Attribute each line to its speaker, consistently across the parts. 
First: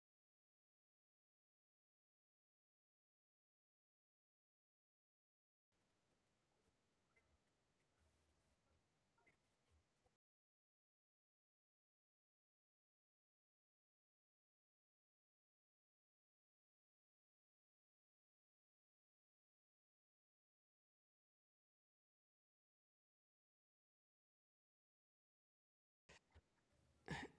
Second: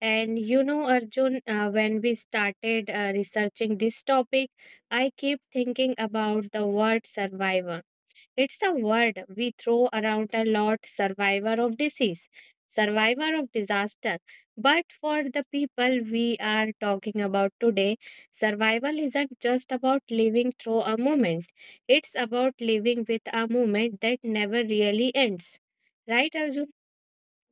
Speaker 1: And you know, Arjun, when we started researching this topic, I keep thinking about the word survivor. It's a word we throw around a lot. Survivor of disease, survivor of disaster. But for the people we are talking about today, survival isn't just about living through a moment, it's about living with a moment that never really ends. Right, Arjun?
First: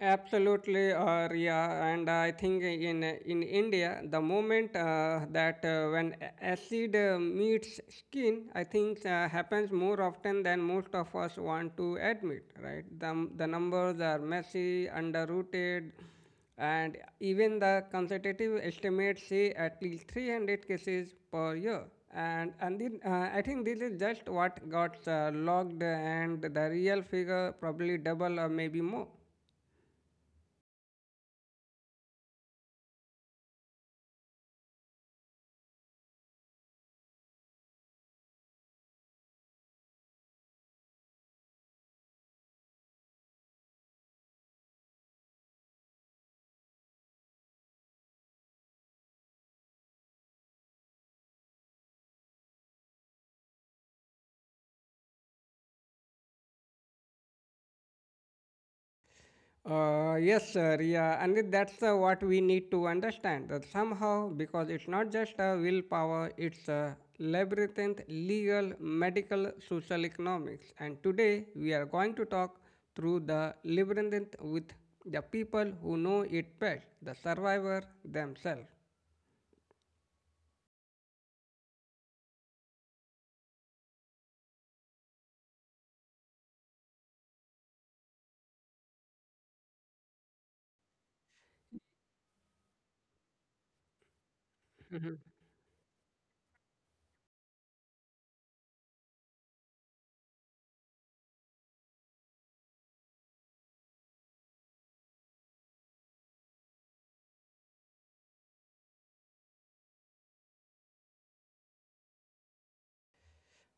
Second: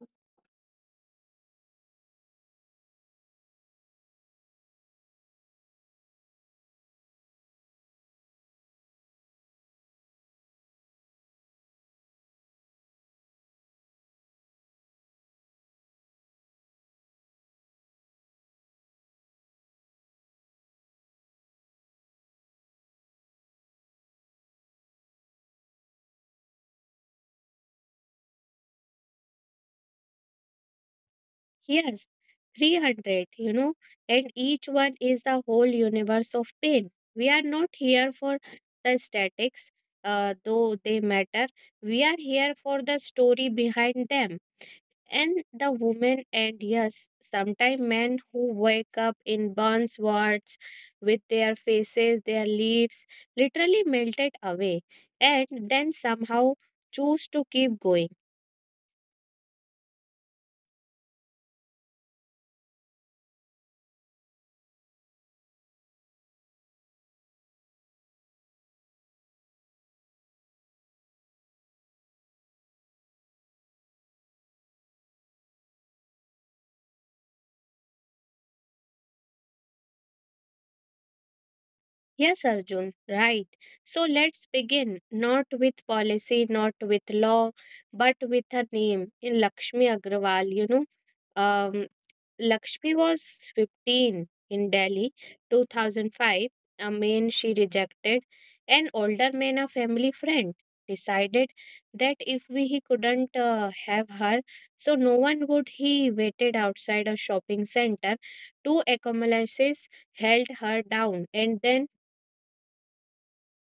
Speaker 2: Absolutely, or yeah, and I think in India, the moment that when acid meets skin, I think happens more often than most of us want to admit. Right, the numbers are messy, underrooted, and even the consultative estimates say at least 300 cases per year. And then, I think this is just what got logged, and the real figure probably double or maybe more.
Speaker 1: Yes, 300, you know, and each one is the whole universe of pain. We are not here for the statics, though they matter. We are here for the story behind them. And the women, and yes, sometimes men who wake up in burns wards with their faces, their leaves literally melted away, and then somehow choose to keep going.
Speaker 2: Yes, sir. Yeah, and that's what we need to understand that somehow, because it's not just a willpower, it's a labyrinth, legal, medical, social economics. And today we are going to talk through the labyrinth with the people who know it best, the survivor themselves.
Speaker 1: Yes, Arjun, right. So let's begin not with policy, not with law, but with her name in Lakshmi Agrawal. You know, um, Lakshmi was 15 in Delhi, 2005. A man she rejected, an older man, a family friend, decided that if we, he couldn't have her, so no one would. He waited outside a shopping center. Two accomplices held her down, and then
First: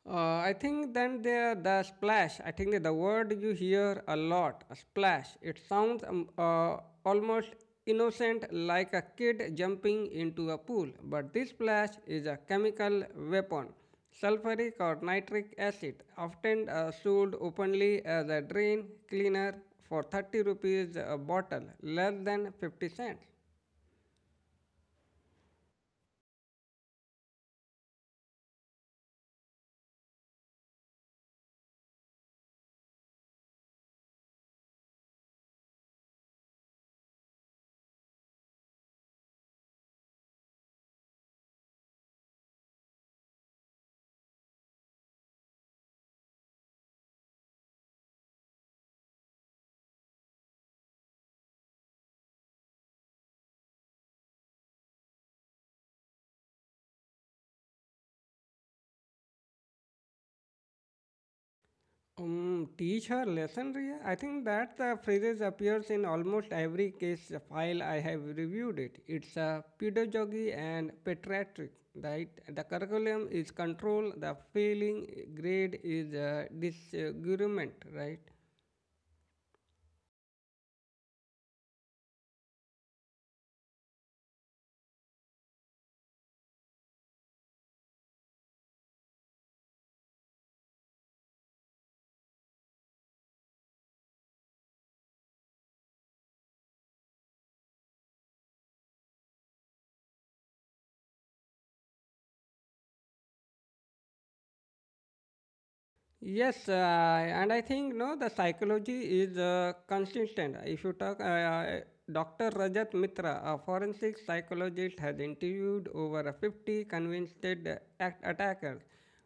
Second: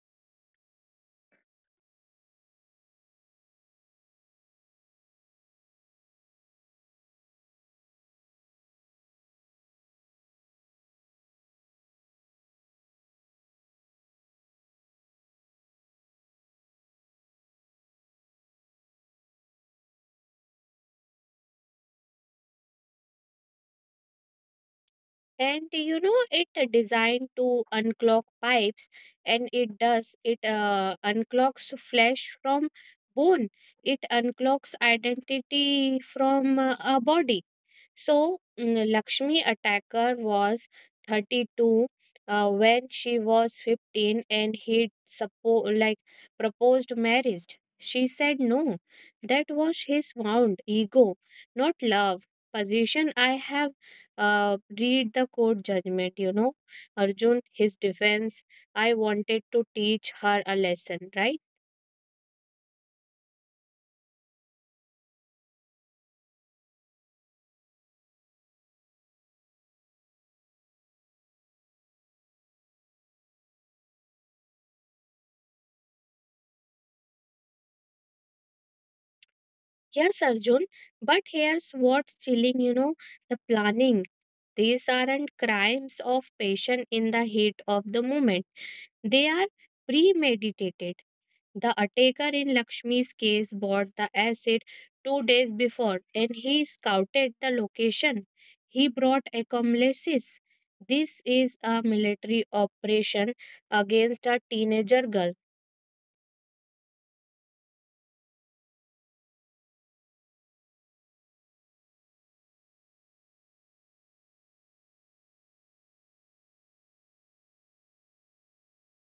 Speaker 2: Uh, I think then there the splash. I think that the word you hear a lot, a splash. It sounds almost innocent, like a kid jumping into a pool. But this splash is a chemical weapon, sulfuric or nitric acid, often sold openly as a drain cleaner for 30 rupees a bottle, less than 50 cents.
Speaker 1: and you know it designed to unclog pipes, and it does it, unclogs flesh from bone, it unclogs identity from a body. So, Lakshmi Attacker was 32, when she was 15 and he like proposed marriage. She said no. That was his wound ego, not love. Position I have read the court judgment, you know. Arjun, his defense, I wanted to teach her a lesson, right?
Speaker 2: Teach her lesson, Riya. I think that the phrase appears in almost every case file I have reviewed it. It's a pedagogy and pediatric, right? The curriculum is control, the failing grade is disagreement, right?
Speaker 1: Yes, Arjun, but here's what's chilling, you know, the planning. These aren't crimes of passion in the heat of the moment, they are premeditated. The attacker in Lakshmi's case bought the acid 2 days before and he scouted the location. He brought accomplices. This is a military operation against a teenager girl.
Speaker 2: Yes, and I think no, the psychology is consistent. If you talk, Dr. Rajat Mitra, a forensic psychologist, has interviewed over 50 convinced attackers.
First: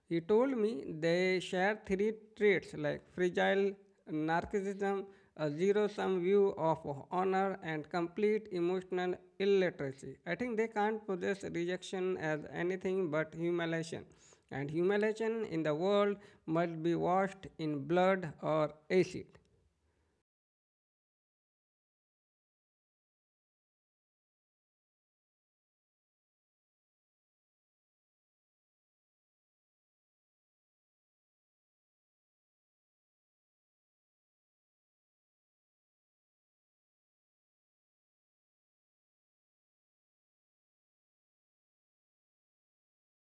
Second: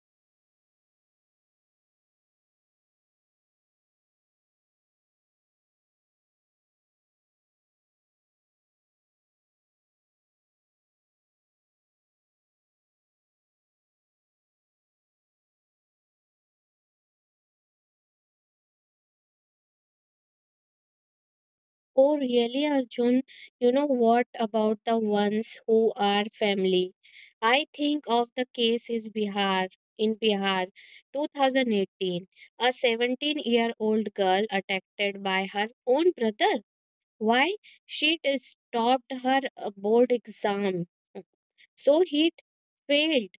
Speaker 2: He told me they share three traits like fragile narcissism, a zero-sum view of honor, and complete emotional illiteracy. I think they can't possess rejection as anything but humiliation, and humiliation in the world must be washed in blood or acid.
Speaker 1: Oh, really, Arjun? You know what about the ones who are family? I think of the case is Bihar. In Bihar, 2018, a 17-year-old girl attacked by her own brother. Why? She stopped her board exam. So he failed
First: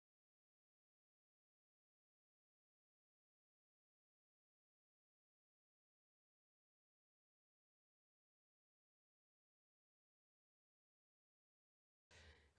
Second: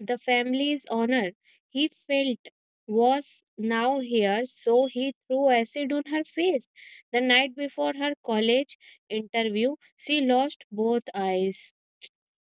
Speaker 1: the family's honor. He felt was now here, so he threw acid on her face. The night before her college interview, she lost both eyes.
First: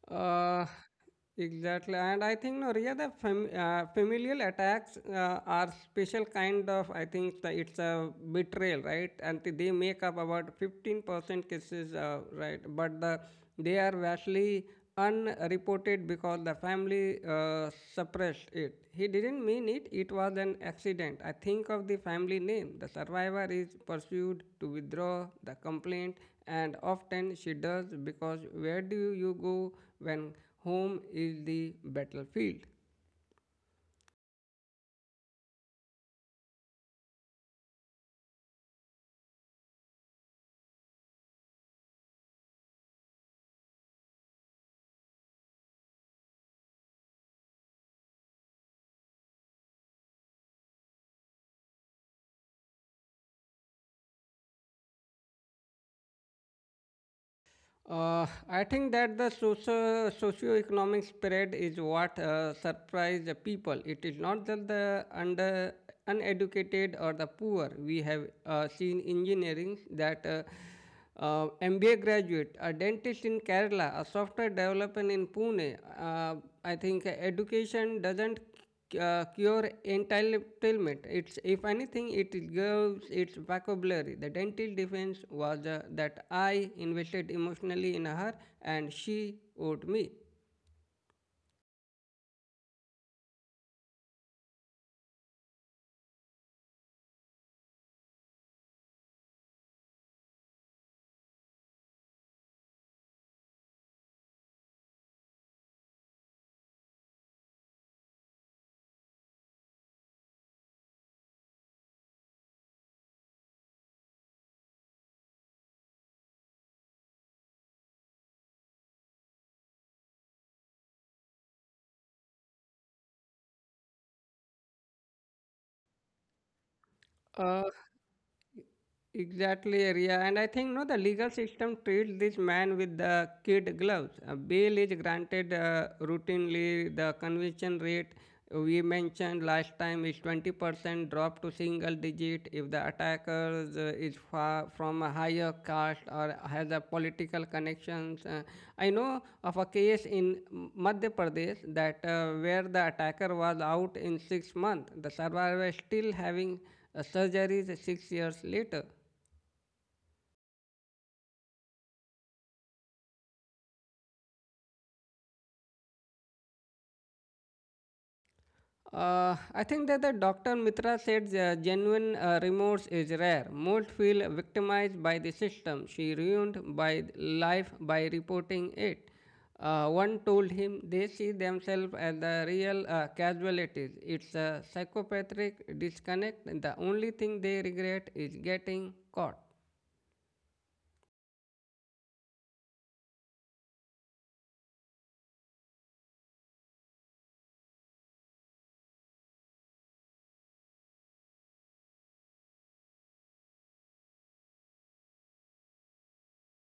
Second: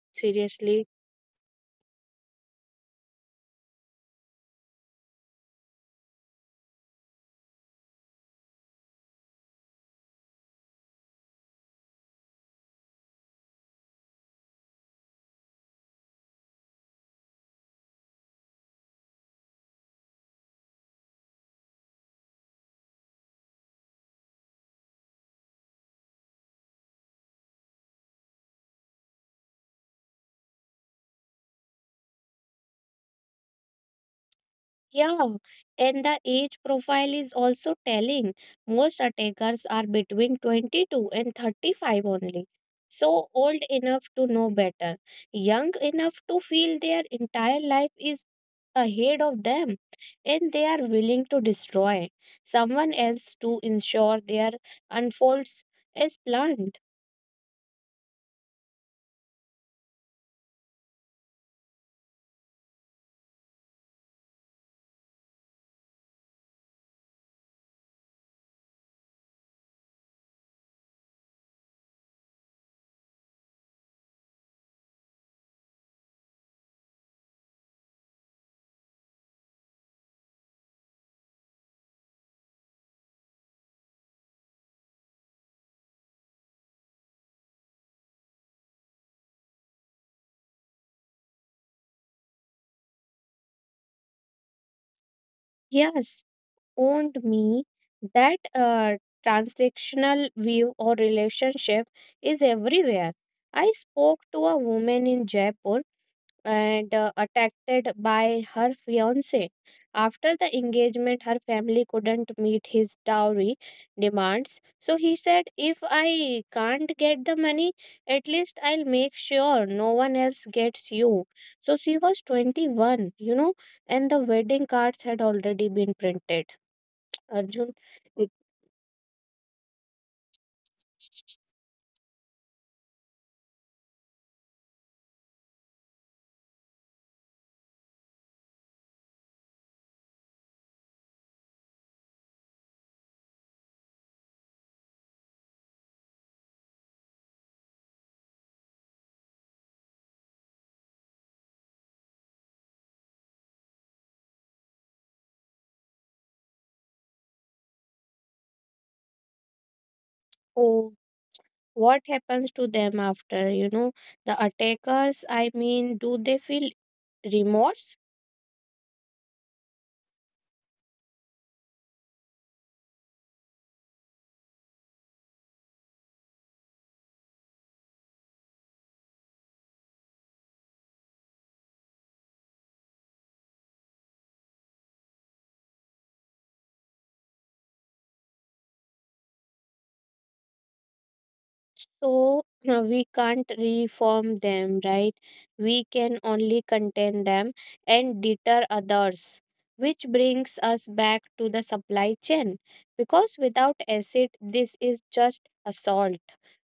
Speaker 2: Uh,
Speaker 1: Seriously?
Speaker 2: exactly, and I think no, Riya, the familial attacks are special kind of. I think that it's a betrayal, right? And they make up about 15% cases, right? But the they are vastly unreported because the family suppressed it. He didn't mean it; it was an accident. I think of the family name. The survivor is pursued to withdraw the complaint, and often she does, because where do you go when home is the battlefield?
Speaker 1: Yeah, and the age profile is also telling. Most attackers are between 22 and 35 only. So old enough to know better, young enough to feel their entire life is ahead of them, and they are willing to destroy someone else to ensure their unfolds as planned.
Speaker 2: I think that the socio-economic spread is what surprised the people. It is not that the under uneducated or the poor. We have seen engineering that MBA graduate, a dentist in Kerala, a software developer in Pune. I think education doesn't cure entitlement. It's, if anything, it gives its vocabulary. The dental defense was that I invested emotionally in her and she owed me.
Speaker 1: Yes, owned me, that transactional view or relationship is everywhere. I spoke to a woman in Jaipur and attacked by her fiance. After the engagement, her family couldn't meet his dowry demands. So he said, if I can't get the money, at least I'll make sure no one else gets you. So she was 21, you know, and the wedding cards had already been printed.
Speaker 2: Uh,
Speaker 1: Arjun, it-
Speaker 2: exactly, Ria. And I think no, the legal system treats this man with the kid gloves. Bail is granted routinely. The conviction rate we mentioned last time is 20% drop to single digit if the attacker is far from a higher caste or has a political connections. I know of a case in Madhya Pradesh that where the attacker was out in 6 months. The survivor is still having surgeries 6 years later.
Speaker 1: oh, what happens to them after, you know, the attackers? I mean, do they feel remorse?
Speaker 2: I think that the Dr. Mitra said genuine remorse is rare. Most feel victimized by the system, she ruined by life by reporting it. One told him they see themselves as the real casualties. It's a psychopathic disconnect. The only thing they regret is getting caught.
Speaker 1: So we can't reform them, right? We can only contain them and deter others. Which brings us back to the supply chain, because without acid, this is just assault.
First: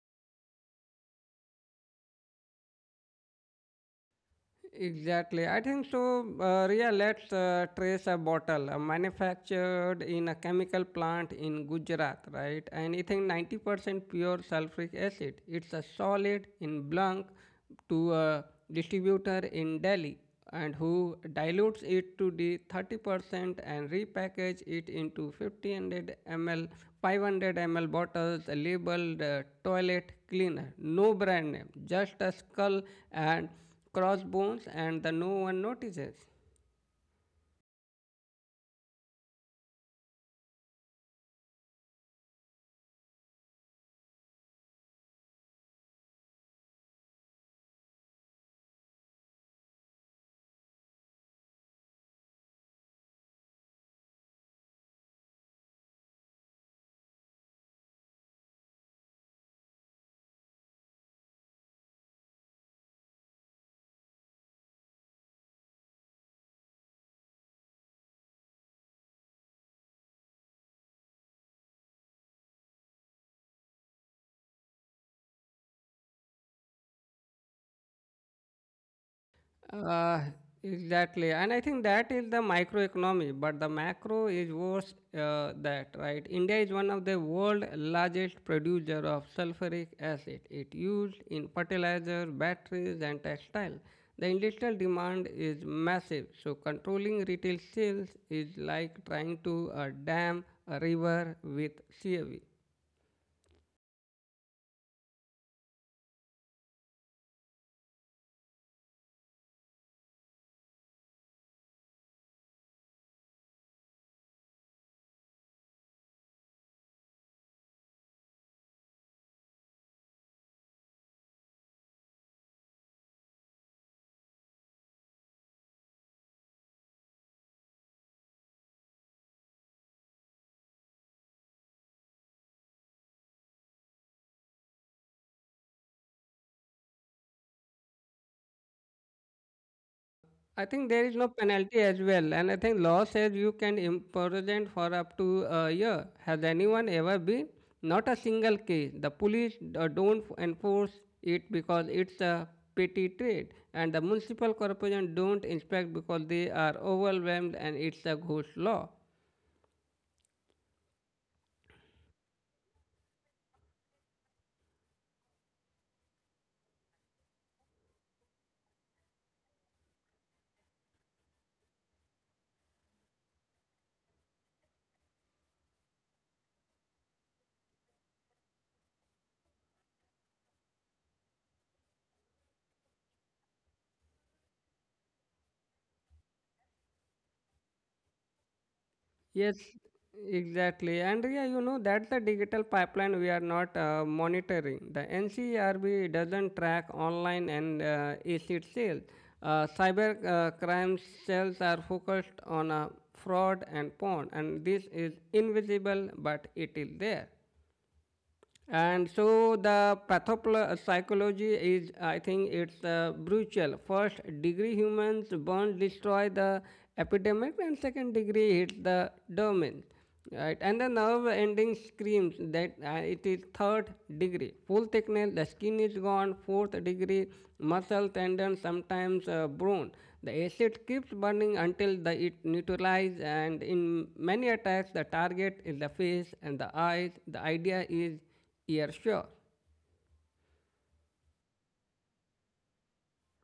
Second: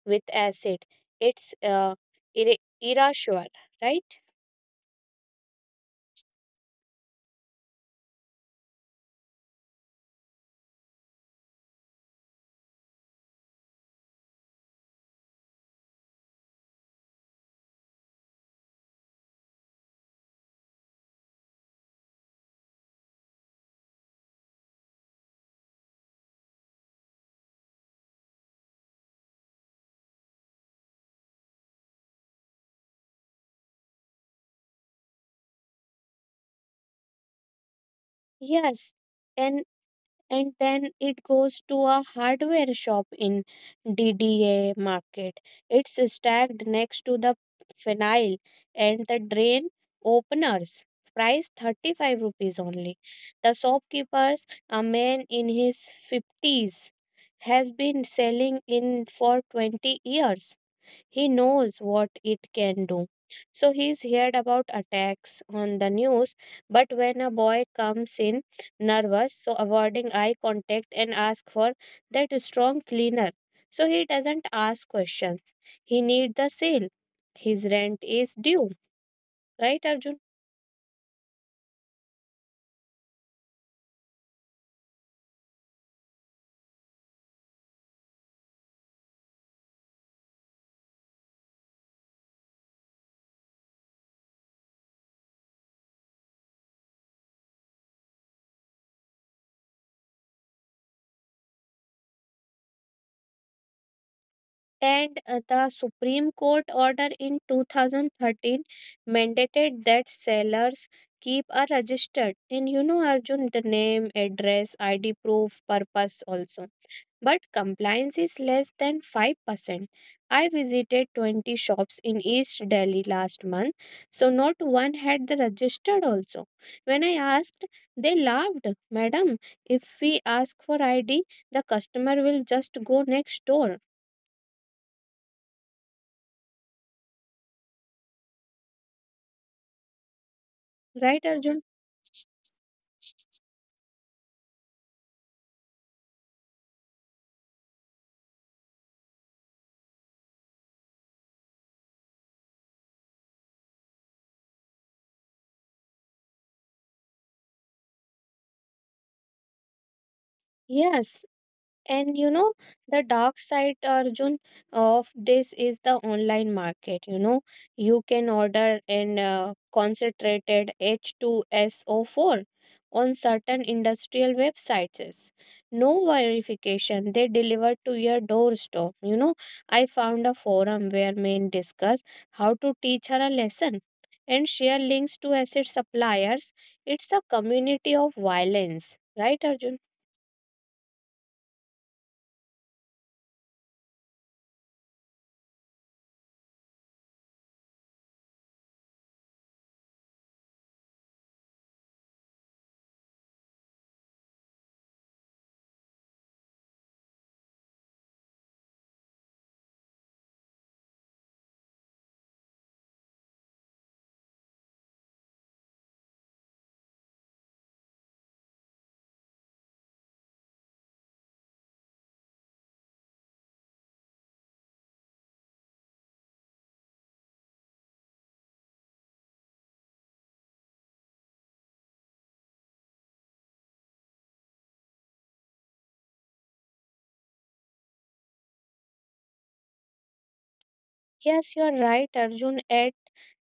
Speaker 1: With acid, it's irra- irrational, right?
Speaker 2: Exactly. I think so. Ria, let's trace a bottle manufactured in a chemical plant in Gujarat, right? And it is 90% pure sulfuric acid. It's a solid in blank to a distributor in Delhi, and who dilutes it to the 30% and repackage it into 1500 ml 500 ml bottles labeled toilet cleaner, no brand name, just a skull and crossbones, and the no one notices.
Speaker 1: Yes. And and then it goes to a hardware shop in DDA market. It's stacked next to the phenyl and the drain openers. Price 35 rupees only. The shopkeepers, a man in his 50s, has been selling in for 20 years. He knows what it can do. So he's heard about attacks on the news, but when a boy comes in nervous, so avoiding eye contact and ask for that strong cleaner. So he doesn't ask questions. He needs the sale. His rent is due, right, Arjun?
Speaker 2: Uh, exactly, and I think that is the microeconomy, but the macro is worse. That right, India is one of the world largest producer of sulfuric acid. It used in fertilizer, batteries, and textile. The industrial demand is massive, so controlling retail sales is like trying to dam a river with CAV.
Speaker 1: And the Supreme Court order in 2013 mandated that sellers keep a registered, and you know, Arjun, the name, address, ID proof, purpose also. But compliance is less than 5%. I visited 20 shops in East Delhi last month, so not one had the registered also. When I asked, they laughed. Madam, if we ask for ID, the customer will just go next door.
Speaker 2: I think there is
Speaker 1: Right,
Speaker 2: no
Speaker 1: Arjun?
Speaker 2: penalty as well, and I think law says you can imprison for up to a year. Has anyone ever been? Not a single case. The police don't enforce it because it's a petty trade, and the municipal corporation don't inspect because they are overwhelmed, and it's a ghost law.
Speaker 1: Yes, and you know, the dark side, Arjun, of this is the online market. You know, you can order in concentrated H2SO4 on certain industrial websites. No verification, they deliver to your doorstep. You know, I found a forum where men discuss how to teach her a lesson and share links to acid suppliers. It's a community of violence, right,
Speaker 2: Yes,
Speaker 1: Arjun?
Speaker 2: exactly. And yeah, you know, that's the digital pipeline we are not monitoring. The NCRB doesn't track online and illicit sales. Cyber crime cells are focused on fraud and porn, and this is invisible, but it is there. And so the pathopsychology is, I think, it's brutal. First degree humans burn, destroy the epidemic, and second degree hits the domain, right? And the nerve ending screams that it is third degree, full thickness. The skin is gone. Fourth degree, muscle, tendon, sometimes bone. The acid keeps burning until the, it neutralizes, and in many attacks, the target is the face and the eyes. The idea is yeah, sure.
Speaker 1: Yes, you're right, Arjun. At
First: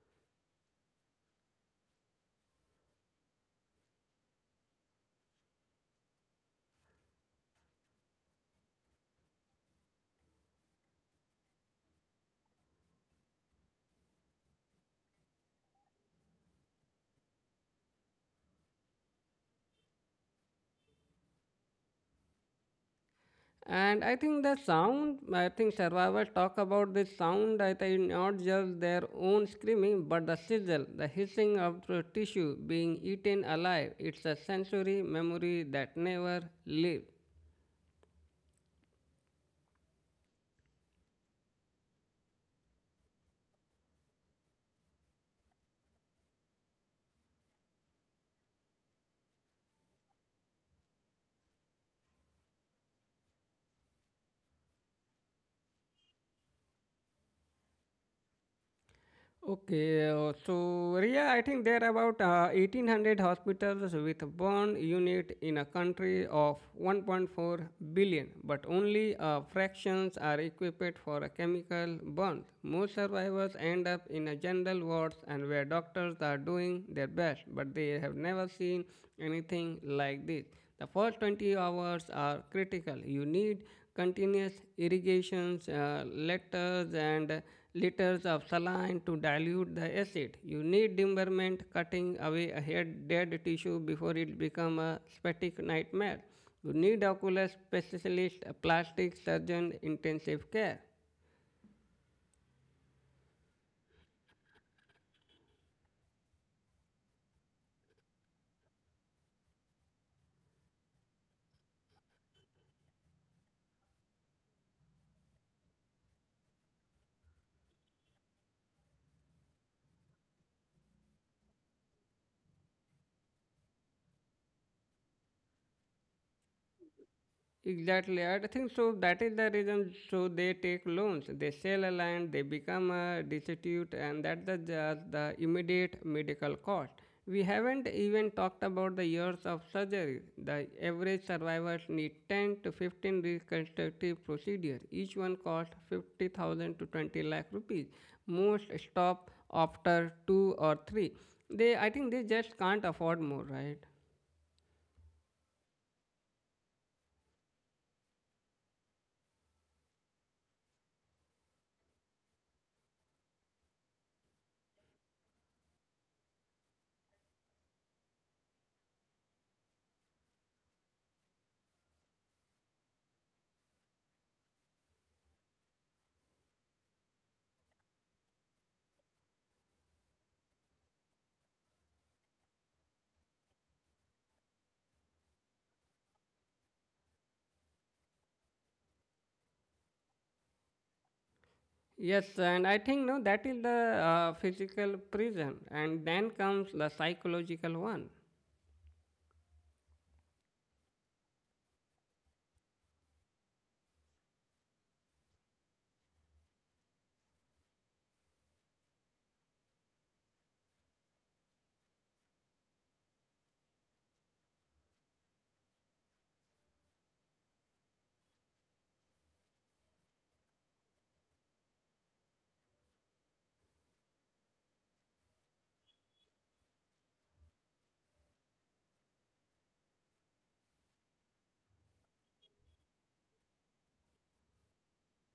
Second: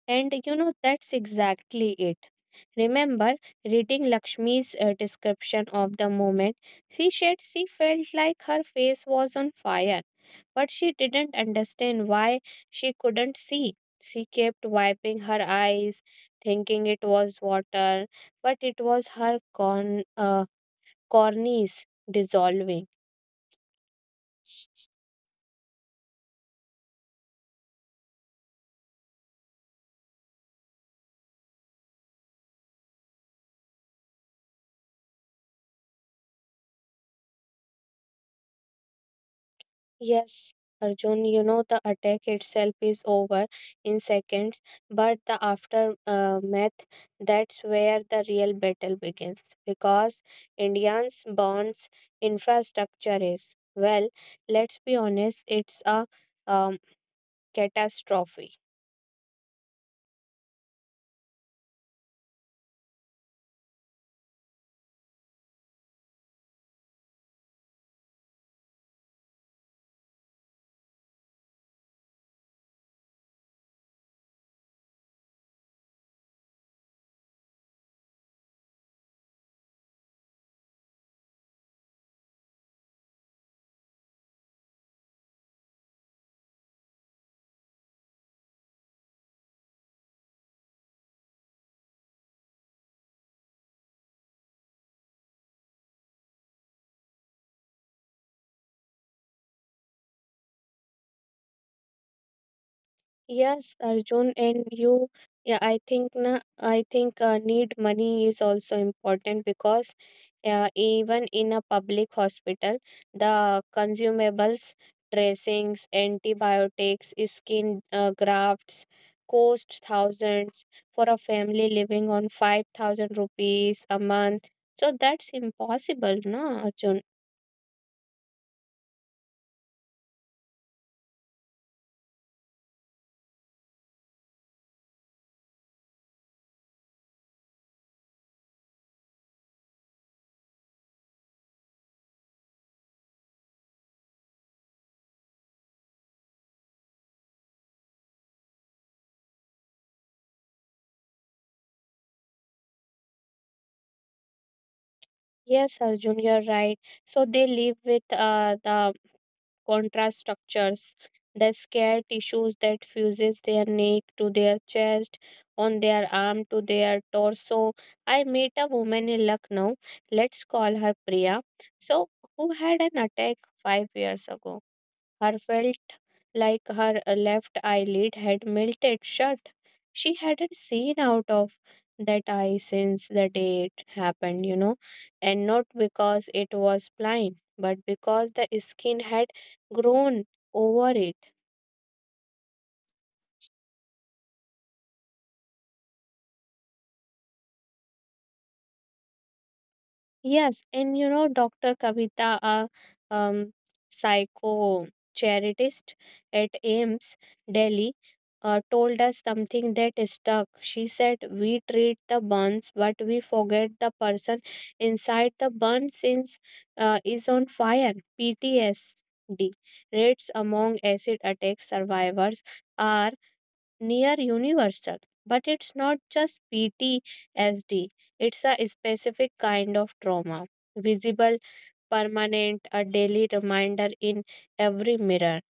Speaker 1: And you know, that's exactly it. Remember reading Lakshmi's description of the moment. She said she felt like her face was on fire, but she didn't understand why she couldn't see. She kept wiping her eyes, thinking it was water, but it was her corneas dissolving.
Speaker 2: And I think the sound, I think survivors talk about this sound, I think not just their own screaming, but the sizzle, the hissing of the tissue being eaten alive. It's a sensory memory that never lives.
Speaker 1: Yes, Arjun, you know the attack itself is over in seconds, but the aftermath, that's where the real battle begins, because Indians bonds infrastructure is, well, let's be honest, it's a um, catastrophe.
Speaker 2: Okay, so yeah, I think there are about 1800 hospitals with burn unit in a country of 1.4 billion, but only fractions are equipped for a chemical burn. Most survivors end up in a general wards, and where doctors are doing their best, but they have never seen anything like this. The first 20 hours are critical. You need continuous irrigations, letters, and liters of saline to dilute the acid. You need demurrament, cutting away a head dead tissue before it becomes a static nightmare. You need ocular specialist, a plastic surgeon, intensive care.
Speaker 1: Yes, Arjun, and yeah, I think need money is also important, because even in a public hospital, the consumables, dressings, antibiotics, skin grafts cost thousands for a family living on 5,000 rupees a month. So that's impossible, no, Arjun?
Speaker 2: Exactly, I think so. That is the reason. So they take loans, they sell a land, they become a destitute, and that's the, just the immediate medical cost. We haven't even talked about the years of surgery. The average survivors need 10 to 15 reconstructive procedures. Each one costs 50,000 to 20 lakh rupees. Most stop after two or three. They, I think, they just can't afford more, right?
Speaker 1: Yes, Arjun, you're right. So they live with the contrast structures, the scar tissues that fuses their neck to their chest, on their arm to their torso. I met a woman in Lucknow, let's call her Priya, so who had an attack 5 years ago. Her felt like her left eyelid had melted shut. She hadn't seen out of that eye since the day it happened, you know, and not because it was blind, but because the skin had grown over it.
Speaker 2: Yes, and I think no, that is the physical prison, and then comes the psychological one.
Speaker 1: Yes, and you know, Dr. Kavita, a um, psychocharitist at AIMS, Delhi, told us something that stuck. She said, we treat the burns, but we forget the person inside the burn since is on fire. PTSD rates among acid attack survivors are near universal. But it's not just PTSD, it's a specific kind of trauma, visible, permanent, a daily reminder in every mirror.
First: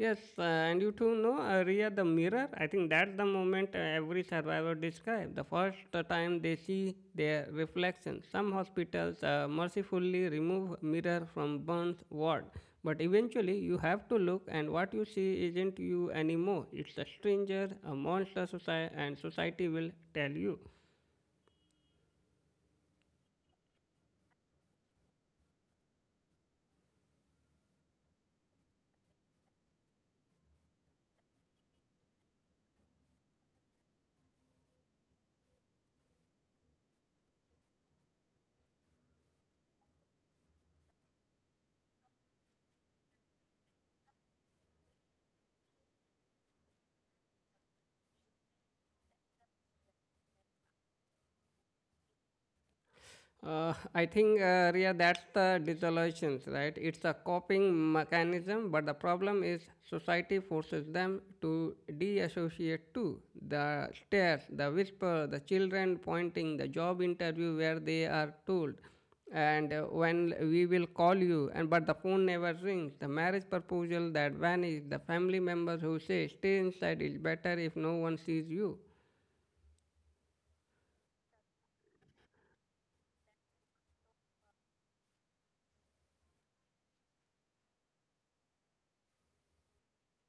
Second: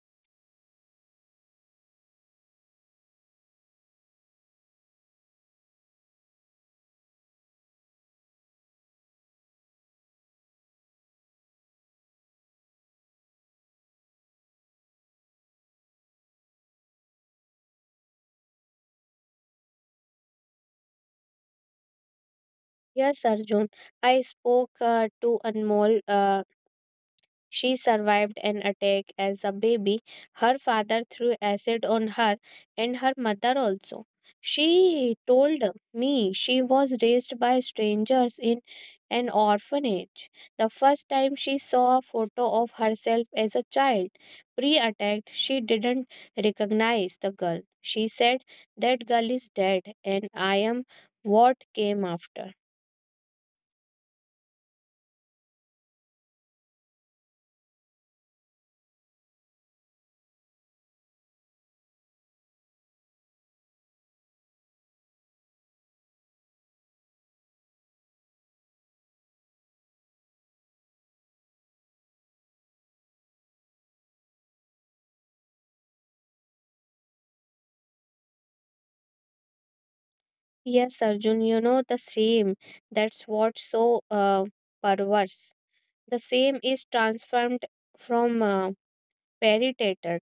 Speaker 2: Yes, and you too know Ria the mirror. I think that's the moment every survivor describes. The first time they see their reflection. Some hospitals mercifully remove mirror from burns ward, but eventually you have to look, and what you see isn't you anymore. It's a stranger, a monster society, and society will tell you.
Speaker 1: Yes, Arjun, I spoke to Anmol. She survived an attack as a baby. Her father threw acid on her and her mother also. She told me she was raised by strangers in an orphanage. The first time she saw a photo of herself as a child, pre attack, she didn't recognize the girl. She said, that girl is dead, and I am what came after.
Speaker 2: I think, Ria, that's the disillusion, right? It's a coping mechanism, but the problem is society forces them to de-associate too. The stares, the whisper, the children pointing, the job interview where they are told, and when we will call you, and but the phone never rings. The marriage proposal that vanished, the family members who say stay inside, it's better if no one sees you.
Speaker 1: Yes, Arjun, you know the same. That's what's so perverse. The same is transformed from peritator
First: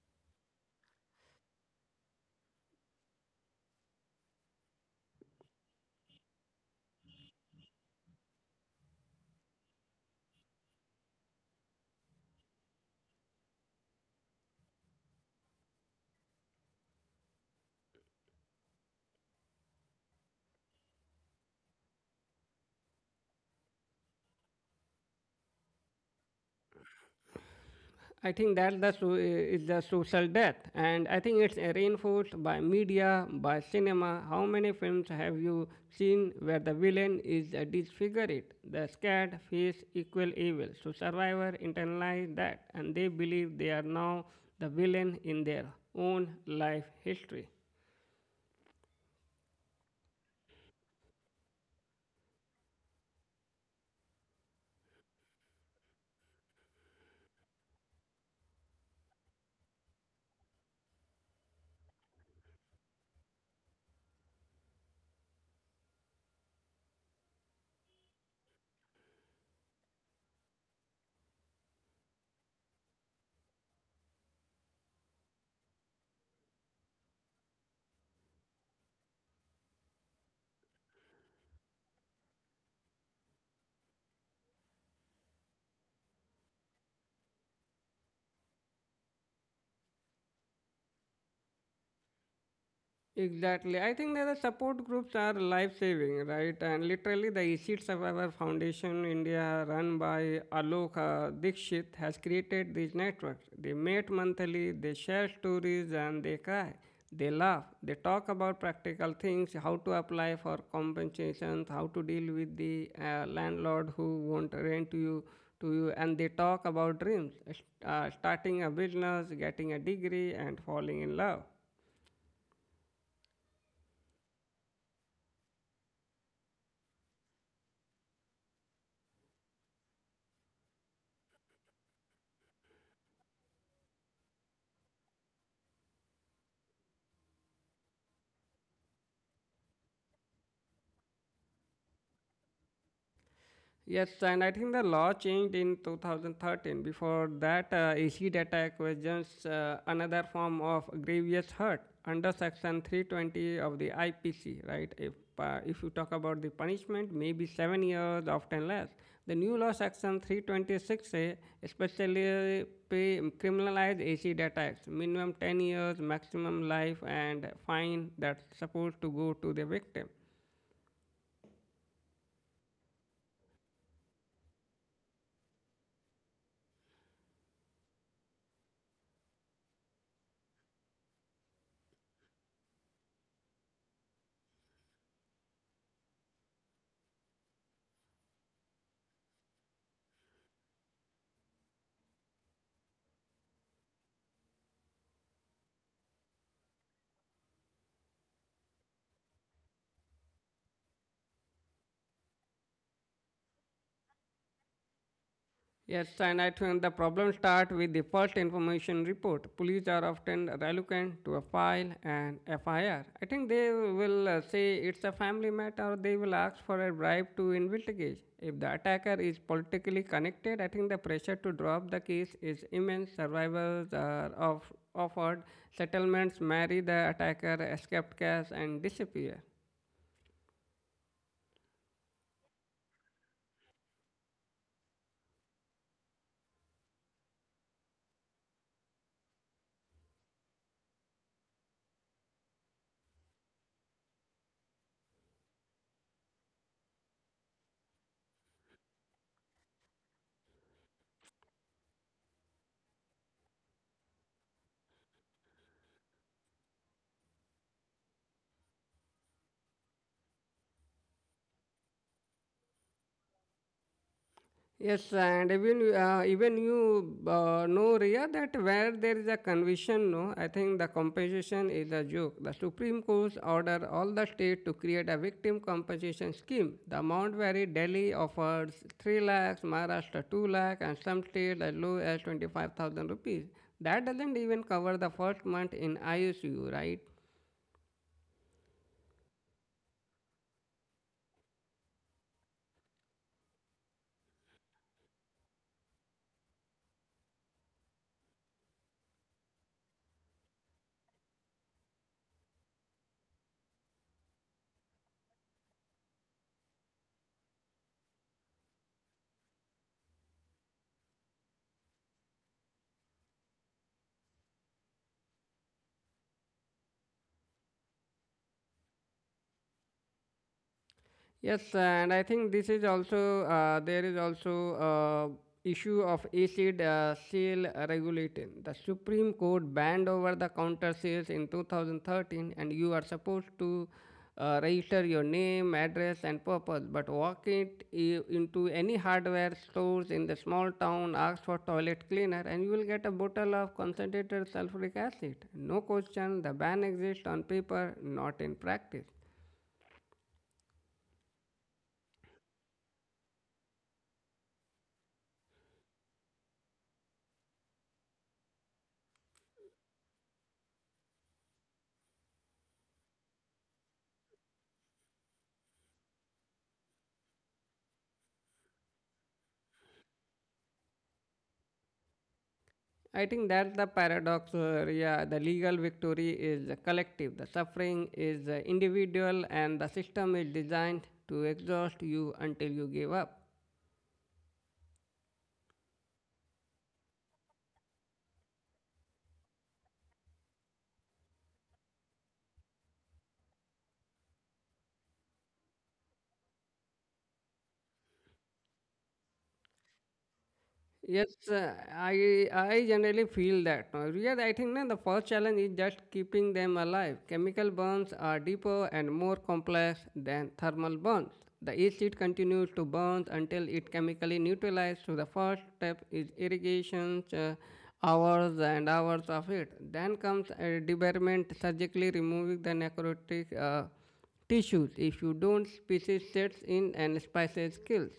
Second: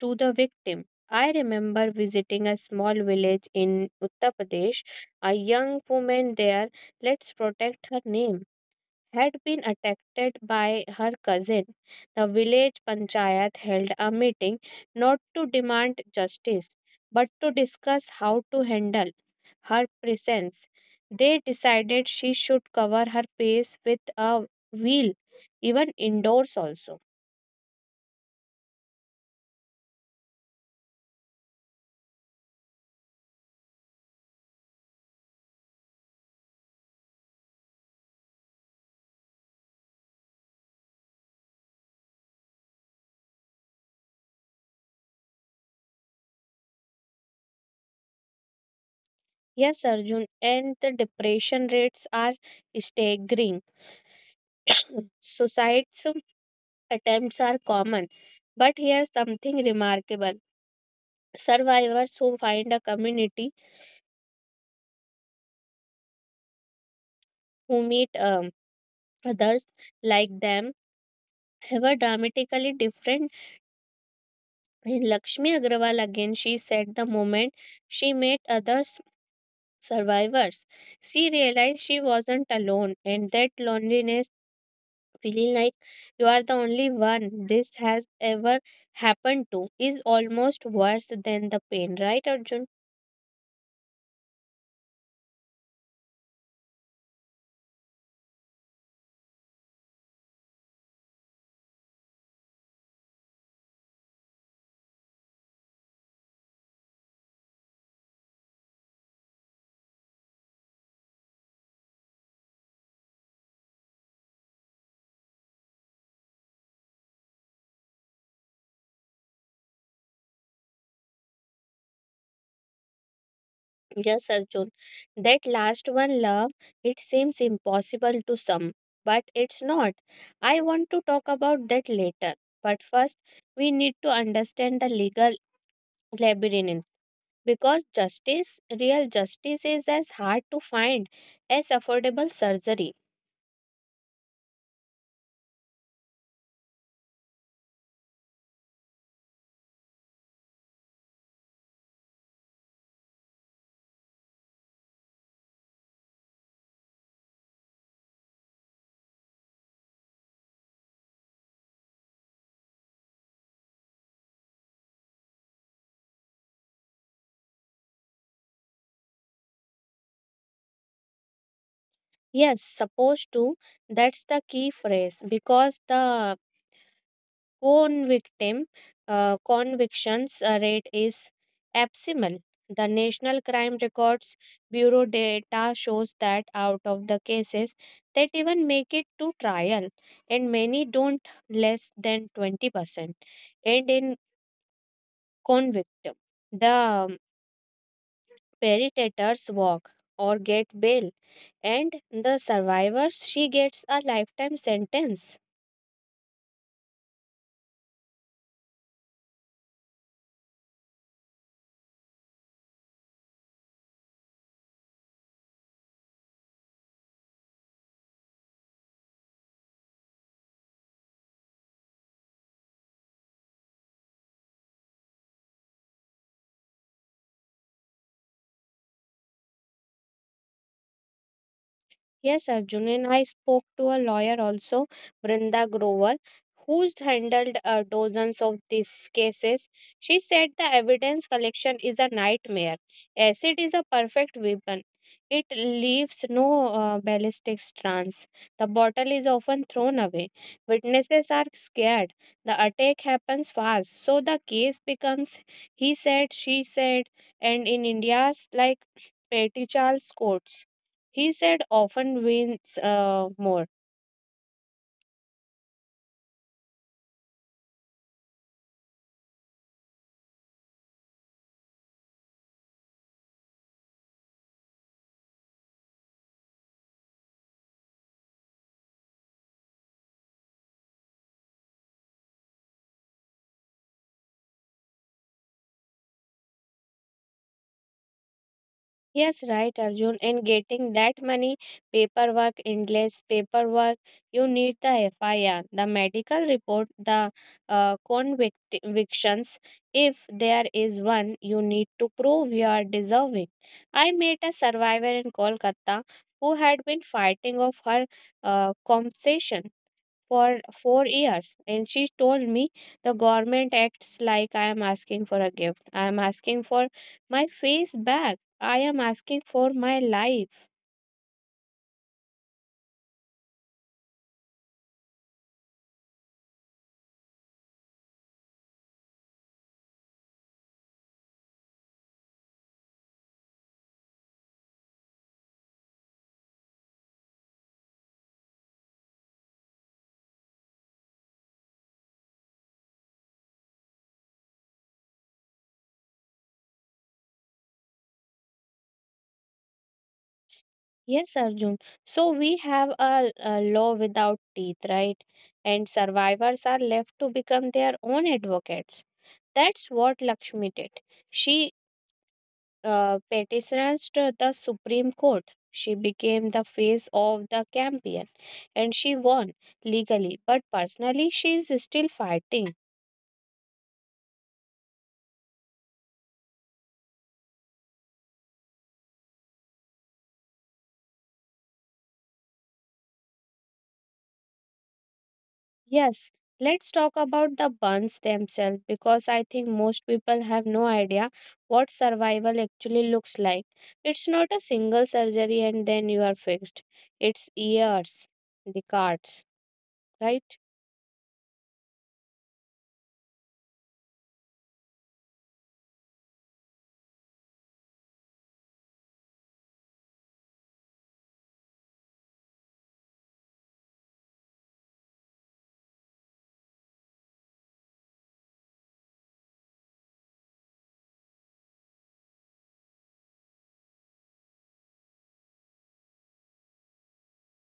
Speaker 1: to the victim. I remember visiting a small village in Uttar Pradesh. A young woman there, let's protect her name, had been attacked by her cousin. The village panchayat held a meeting, not to demand justice but to discuss how to handle her presence. They decided she should cover her face with a veil, even indoors also.
Speaker 2: I think that the is the social death, and I think it's reinforced by media, by cinema. How many films have you seen where the villain is disfigured, the scared face equal evil? So survivor internalize that, and they believe they are now the villain in their own life history.
Speaker 1: Yes, Arjun, and the depression rates are staggering. Suicides attempts are common, but here's something remarkable, survivors who find a community, who meet others like them, were dramatically different. In Lakshmi Agrawal again, she said the moment she met other survivors, she realized she wasn't alone, and that loneliness, feeling like you are the only one this has ever happened to, is almost worse than the pain, right, Arjun?
Speaker 2: Exactly. I think that the support groups are life saving, right? And literally, the ESID Survivor Foundation India, run by Alok Dikshit, has created these networks. They meet monthly, they share stories, and they cry. They laugh. They talk about practical things, how to apply for compensations, how to deal with the landlord who won't rent you. To you, and they talk about dreams, starting a business, getting a degree, and falling in love.
Speaker 1: Yes, Arjun. That last one, love, it seems impossible to some, but it's not. I want to talk about that later. But first, we need to understand the legal labyrinth, because justice, real justice, is as hard to find as affordable surgery.
Speaker 2: Yes, and I think the law changed in 2013. Before that, acid attack was just another form of grievous hurt under Section 320 of the IPC, right? If you talk about the punishment, maybe 7 years, often less. The new law, Section 326A, especially pay, criminalize acid attacks, minimum 10 years, maximum life, and fine that's supposed to go to the victim.
Speaker 1: Yes, supposed to. That's the key phrase, because the Convictim convictions rate is abysmal. The National Crime Records Bureau data shows that out of the cases that even make it to trial, and many don't, less than 20%, and in convictum, the perpetrators walk or get bail, and the survivors she gets a lifetime sentence.
Speaker 2: Yes, and I think the problem starts with the first information report. Police are often reluctant to a file an FIR. I R. I think they will say it's a family matter, or they will ask for a bribe to investigate. If the attacker is politically connected, I think the pressure to drop the case is immense. Survivors are of, offered settlements, marry the attacker, escape cash, and disappear.
Speaker 1: Yes, Arjun, and I spoke to a lawyer also, Brinda Grover, who's handled dozens of these cases. She said the evidence collection is a nightmare. Acid is a perfect weapon. It leaves no ballistic strands. The bottle is often thrown away. Witnesses are scared. The attack happens fast, so the case becomes he said, she said, and in India's like petty Charles courts. He said often wins more.
Speaker 2: Yes, and even even you know, Ria, that where there is a conviction, no, I think the compensation is a joke. The Supreme Court ordered all the state to create a victim compensation scheme. The amount varied. Delhi offers 3 lakhs, Maharashtra 2 lakh, and some states as low as 25,000 rupees. That doesn't even cover the first month in ICU, right?
Speaker 1: Yes, right, Arjun. And getting that many paperwork, endless paperwork, you need the FIR, the medical report, the convictions. If there is one, you need to prove you are deserving. I met a survivor in Kolkata who had been fighting of her compensation for 4 years. And she told me the government acts like I am asking for a gift. I am asking for my face back. I am asking for my life.
Speaker 2: Yes, and I think this is also there is also issue of acid sale regulation. The Supreme Court banned over the counter sales in 2013, and you are supposed to register your name, address, and purpose. But walk into any hardware stores in the small town, ask for toilet cleaner, and you will get a bottle of concentrated sulfuric acid. No question, the ban exists on paper, not in practice.
Speaker 1: Yes, Arjun. So we have a law without teeth, right? And survivors are left to become their own advocates. That's what Lakshmi did. She petitioned the Supreme Court. She became the face of the campaign and she won legally, but personally, she is still fighting.
Speaker 2: I think that's the paradox. Yeah, the legal victory is collective. The suffering is individual, and the system is designed to exhaust you until you give up.
Speaker 1: Yes, let's talk about the buns themselves because I think most people have no idea what survival actually looks like. It's not a single surgery and then you are fixed, it's years, decades, right?
Speaker 2: Yes, I generally feel that. No. Yes, I think no, the first challenge is just keeping them alive. Chemical burns are deeper and more complex than thermal burns. The acid continues to burn until it chemically neutralizes. So the first step is irrigation, hours and hours of it. Then comes debarment, surgically removing the necrotic tissues. If you don't, species sets in and spices kills.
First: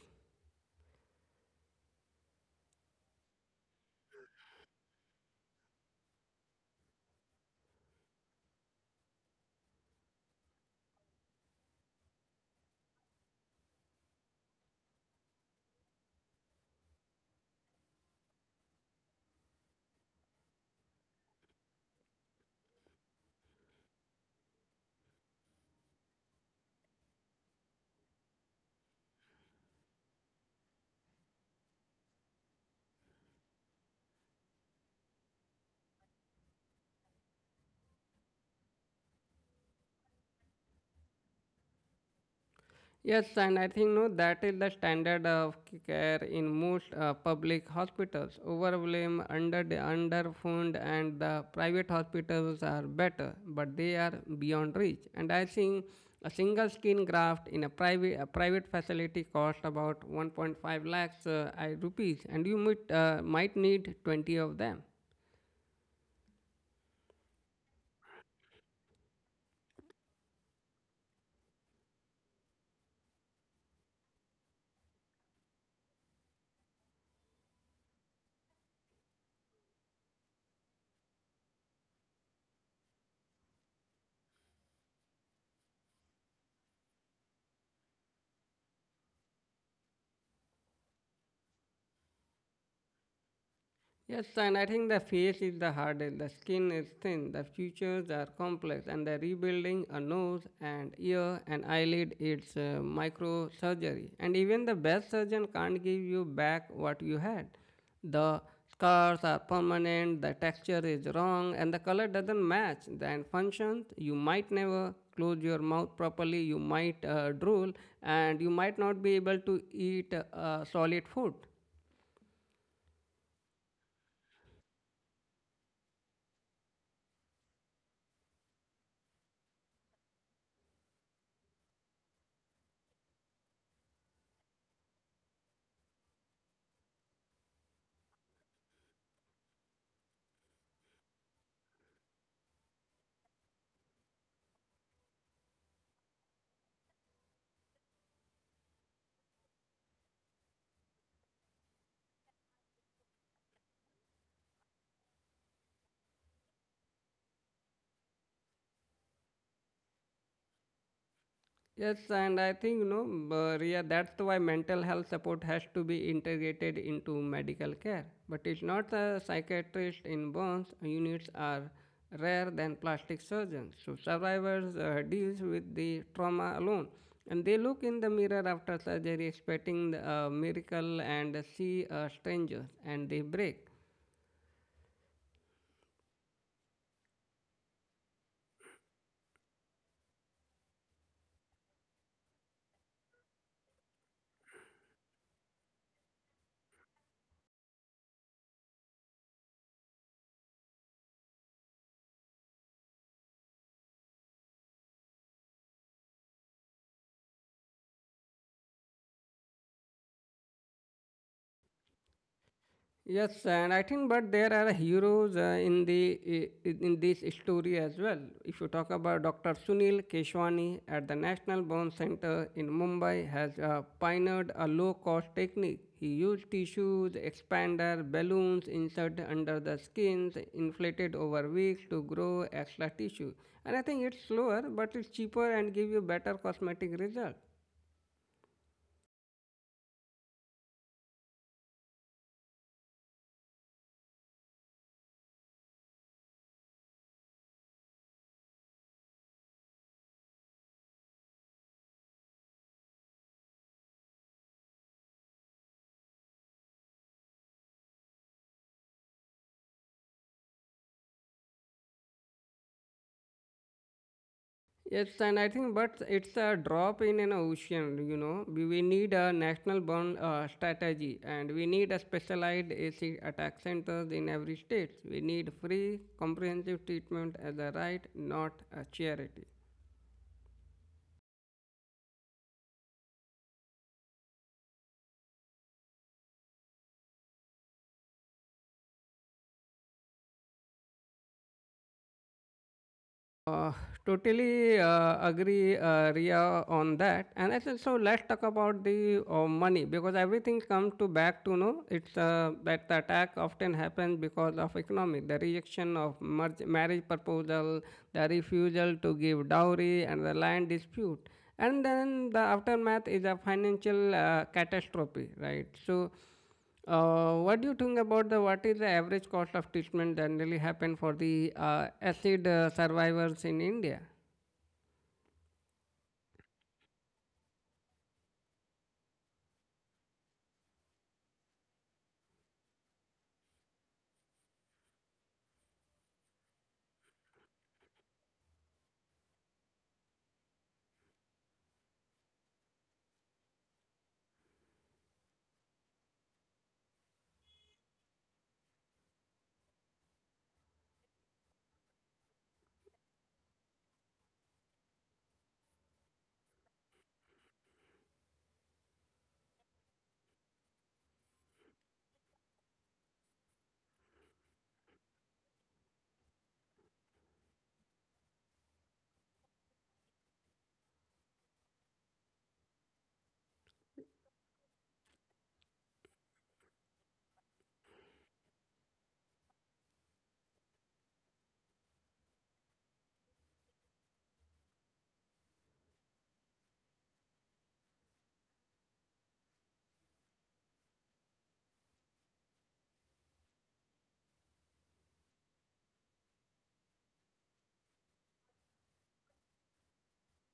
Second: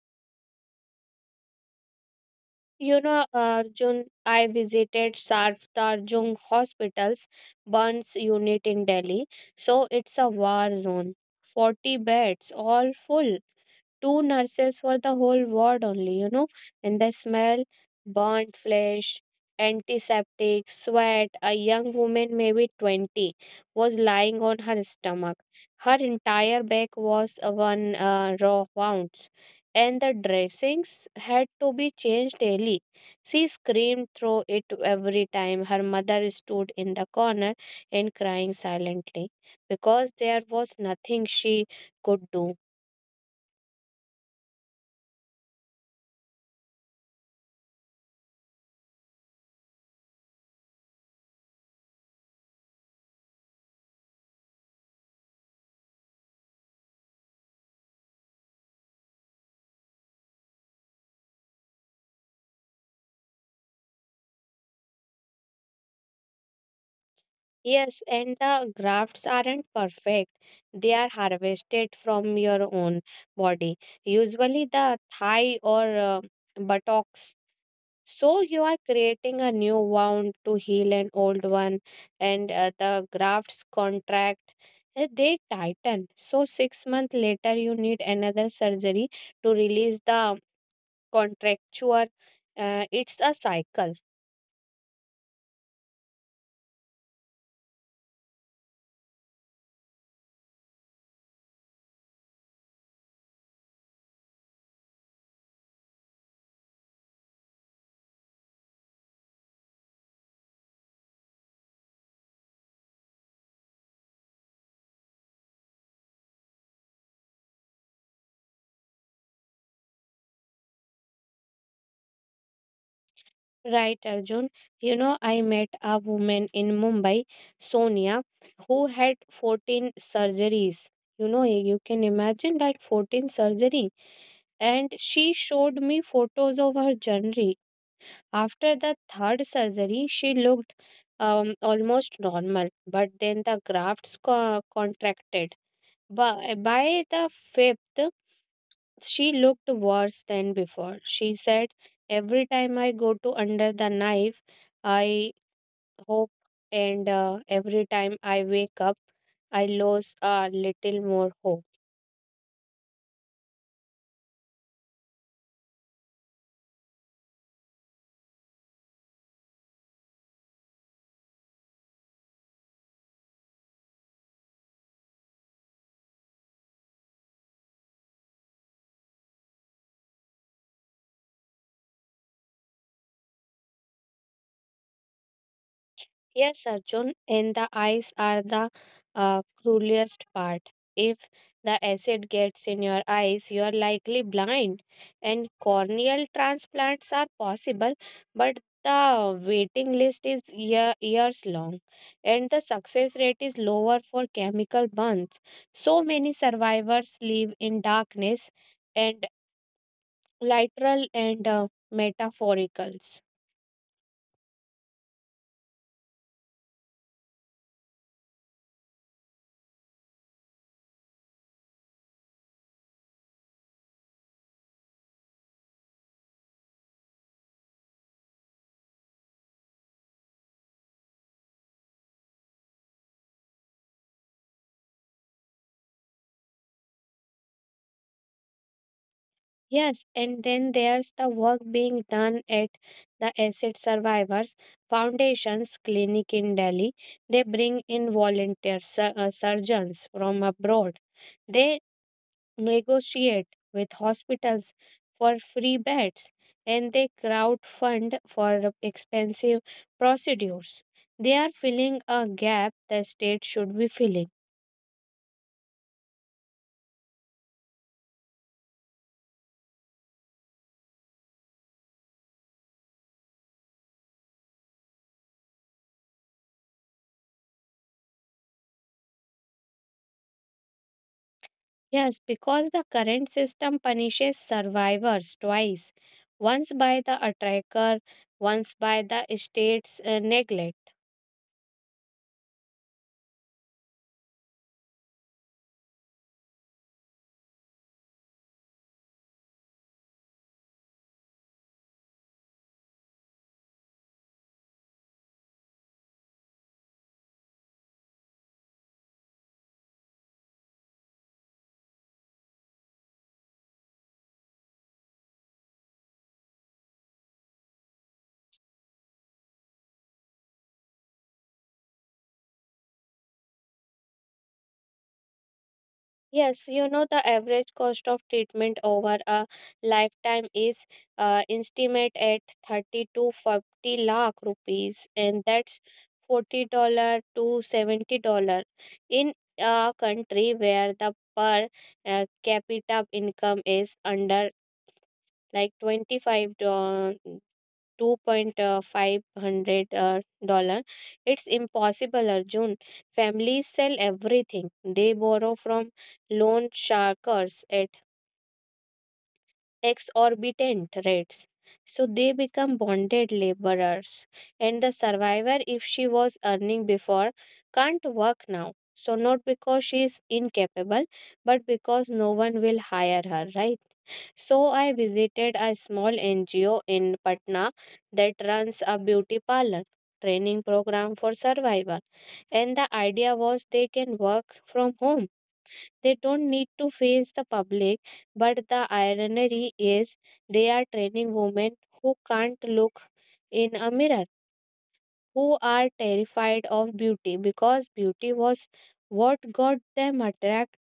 Speaker 1: You know, Arjun, I visited Sardarjung Hospital's burns unit in Delhi. So it's a war zone. 40 beds, all full, two nurses for the whole ward only, you know. And the smell, burnt flesh, antiseptic, sweat. A young woman, maybe 20, was lying on her stomach. Her entire back was one raw wounds, and the dressings had to be changed daily. She screamed through it every time. Her mother stood in the corner and crying silently because there was nothing she could do.
Speaker 2: Yes, and I think no, that is the standard of care in most public hospitals. Overblame, underfund, and the private hospitals are better, but they are beyond reach. And I think a single skin graft in a private facility costs about 1.5 lakhs rupees, and you might need 20 of them.
Speaker 1: Yes, and the grafts aren't perfect. They are harvested from your own body, usually the thigh or buttocks. So you are creating a new wound to heal an old one, and the grafts contract, they tighten. So 6 months later, you need another surgery to release the contracture. It's a cycle.
Speaker 2: Yes, and I think the face is the hardest. The skin is thin, the features are complex, and the rebuilding a nose and ear and eyelid it's microsurgery. And even the best surgeon can't give you back what you had. The scars are permanent, the texture is wrong, and the color doesn't match. Then functions, you might never close your mouth properly, you might drool, and you might not be able to eat solid food.
Speaker 1: Right, Arjun. You know, I met a woman in Mumbai, Sonia, who had 14 surgeries. You know, you can imagine that, 14 surgery. And she showed me photos of her journey. After the third surgery, she looked almost normal, but then the grafts contracted. By the fifth, she looked worse than before. She said, every time I go to under the knife, I hope, and every time I wake up, I lose a little more hope.
Speaker 2: Yes, and I think you know, but yeah, that's why mental health support has to be integrated into medical care. But it's not a psychiatrist in burns units are rare than plastic surgeons. So survivors deals with the trauma alone, and they look in the mirror after surgery expecting a miracle and see strangers, and they break.
Speaker 1: Yes, Arjun, and the eyes are the cruelest part. If the acid gets in your eyes, you are likely blind. And corneal transplants are possible, but the waiting list is years long, and the success rate is lower for chemical burns. So many survivors live in darkness and literal and metaphoricals.
Speaker 2: Yes, and I think, but there are heroes in this story as well. If you talk about Dr. Sunil Keshwani at the National Bone Center in Mumbai, has pioneered a low-cost technique. He used tissues, expander, balloons inserted under the skins, inflated over weeks to grow extra tissue. And I think it's slower, but it's cheaper and give you better cosmetic result.
Speaker 1: Yes, and then there's the work being done at the Acid Survivors Foundation's clinic in Delhi. They bring in volunteer surgeons from abroad. They negotiate with hospitals for free beds and they crowdfund for expensive procedures. They are filling a gap the state should be filling.
Speaker 2: Yes, and I think, but it's a drop in an ocean, you know. We need a national bound strategy and we need a specialized AC attack centers in every state. We need free, comprehensive treatment as a right, not a charity.
Speaker 1: Yes, because the current system punishes survivors twice, once by the attacker, once by the state's neglect.
Speaker 2: Uh, Totally agree, Ria, on that. And I think so let's talk about the money because everything comes to back to know it's that the attack often happens because of economy, the rejection of merge, marriage proposal, the refusal to give dowry, and the land dispute. And then the aftermath is a financial catastrophe, right? So. What do you think about the what is the average cost of treatment generally happen for the acid survivors in India?
Speaker 1: Yes, you know the average cost of treatment over a lifetime is estimated at 30 to 40 lakh rupees, and that's $40 to $70 in a country where the per capita income is under like 2.5 hundred five hundred dollar. It's impossible, Arjun. Families sell everything, they borrow from loan sharkers at exorbitant rates, so they become bonded laborers. And the survivor, if she was earning before, can't work now, so not because she is incapable but because no one will hire her, right? So I visited a small NGO in Patna that runs a beauty parlor training program for survival. And the idea was they can work from home. They don't need to face the public, but the irony is they are training women who can't look in a mirror, who are terrified of beauty because beauty was what got them attracted.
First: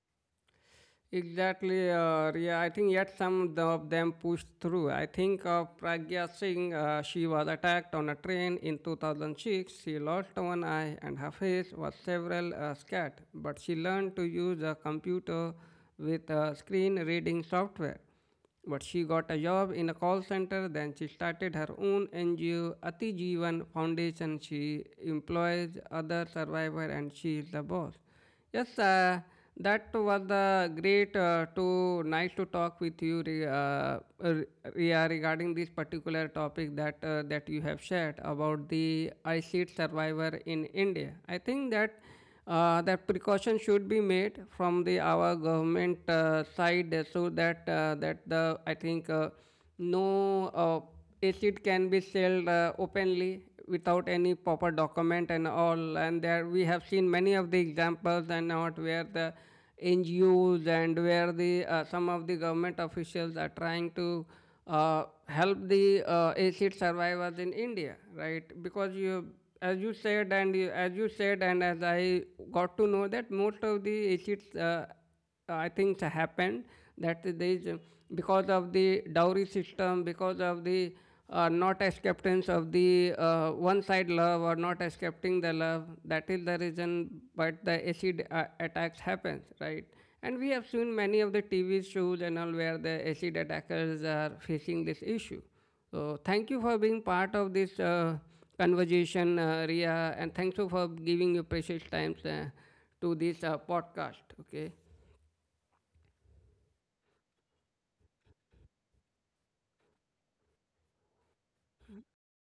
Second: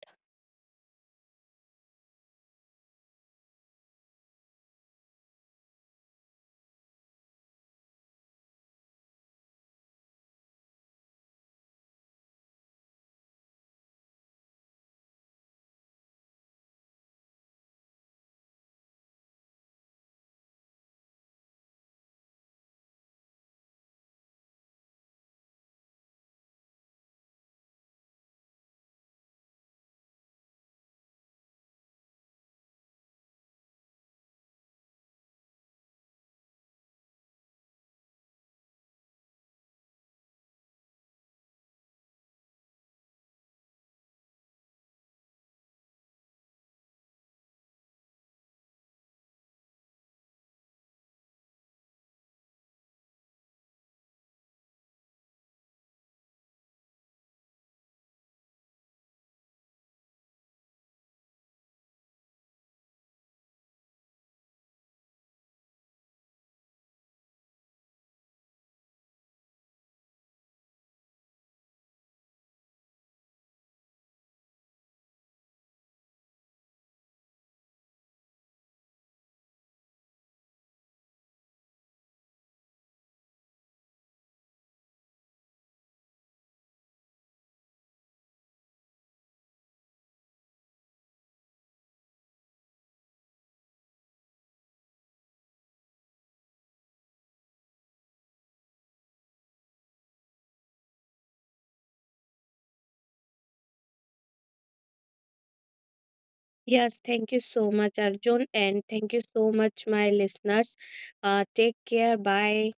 Speaker 2: Exactly, Riya. I think yet of them pushed through. I think of Pragya Singh. She was attacked on a train in 2006. She lost one eye and her face was several scat. But she learned to use a computer with screen reading software. But she got a job in a call center. Then she started her own NGO, Ati Jeevan Foundation. She employs other survivors and she is the boss. Yes, that was great. To Nice to talk with you regarding this particular topic that that you have shared about the ICID survivor in India. I think that that precaution should be made from the our government side so that that the I think no acid can be sold openly without any proper document and all. And there we have seen many of the examples and not where the NGOs and where the some of the government officials are trying to help the acid survivors in India, right? Because you, as you said, and as I got to know that most of the acid things happened that there is because of the dowry system, because of the not acceptance of the one side love or not accepting the love. That is the reason. But the acid attacks happens, right? And we have seen many of the TV shows and all where the acid attackers are facing this issue. So thank you for being part of this conversation, Ria, and thanks for giving your precious time to this podcast. Okay,
Speaker 1: Yes, thank you so much, Arjun, and thank you so much, my listeners. Take care. Bye.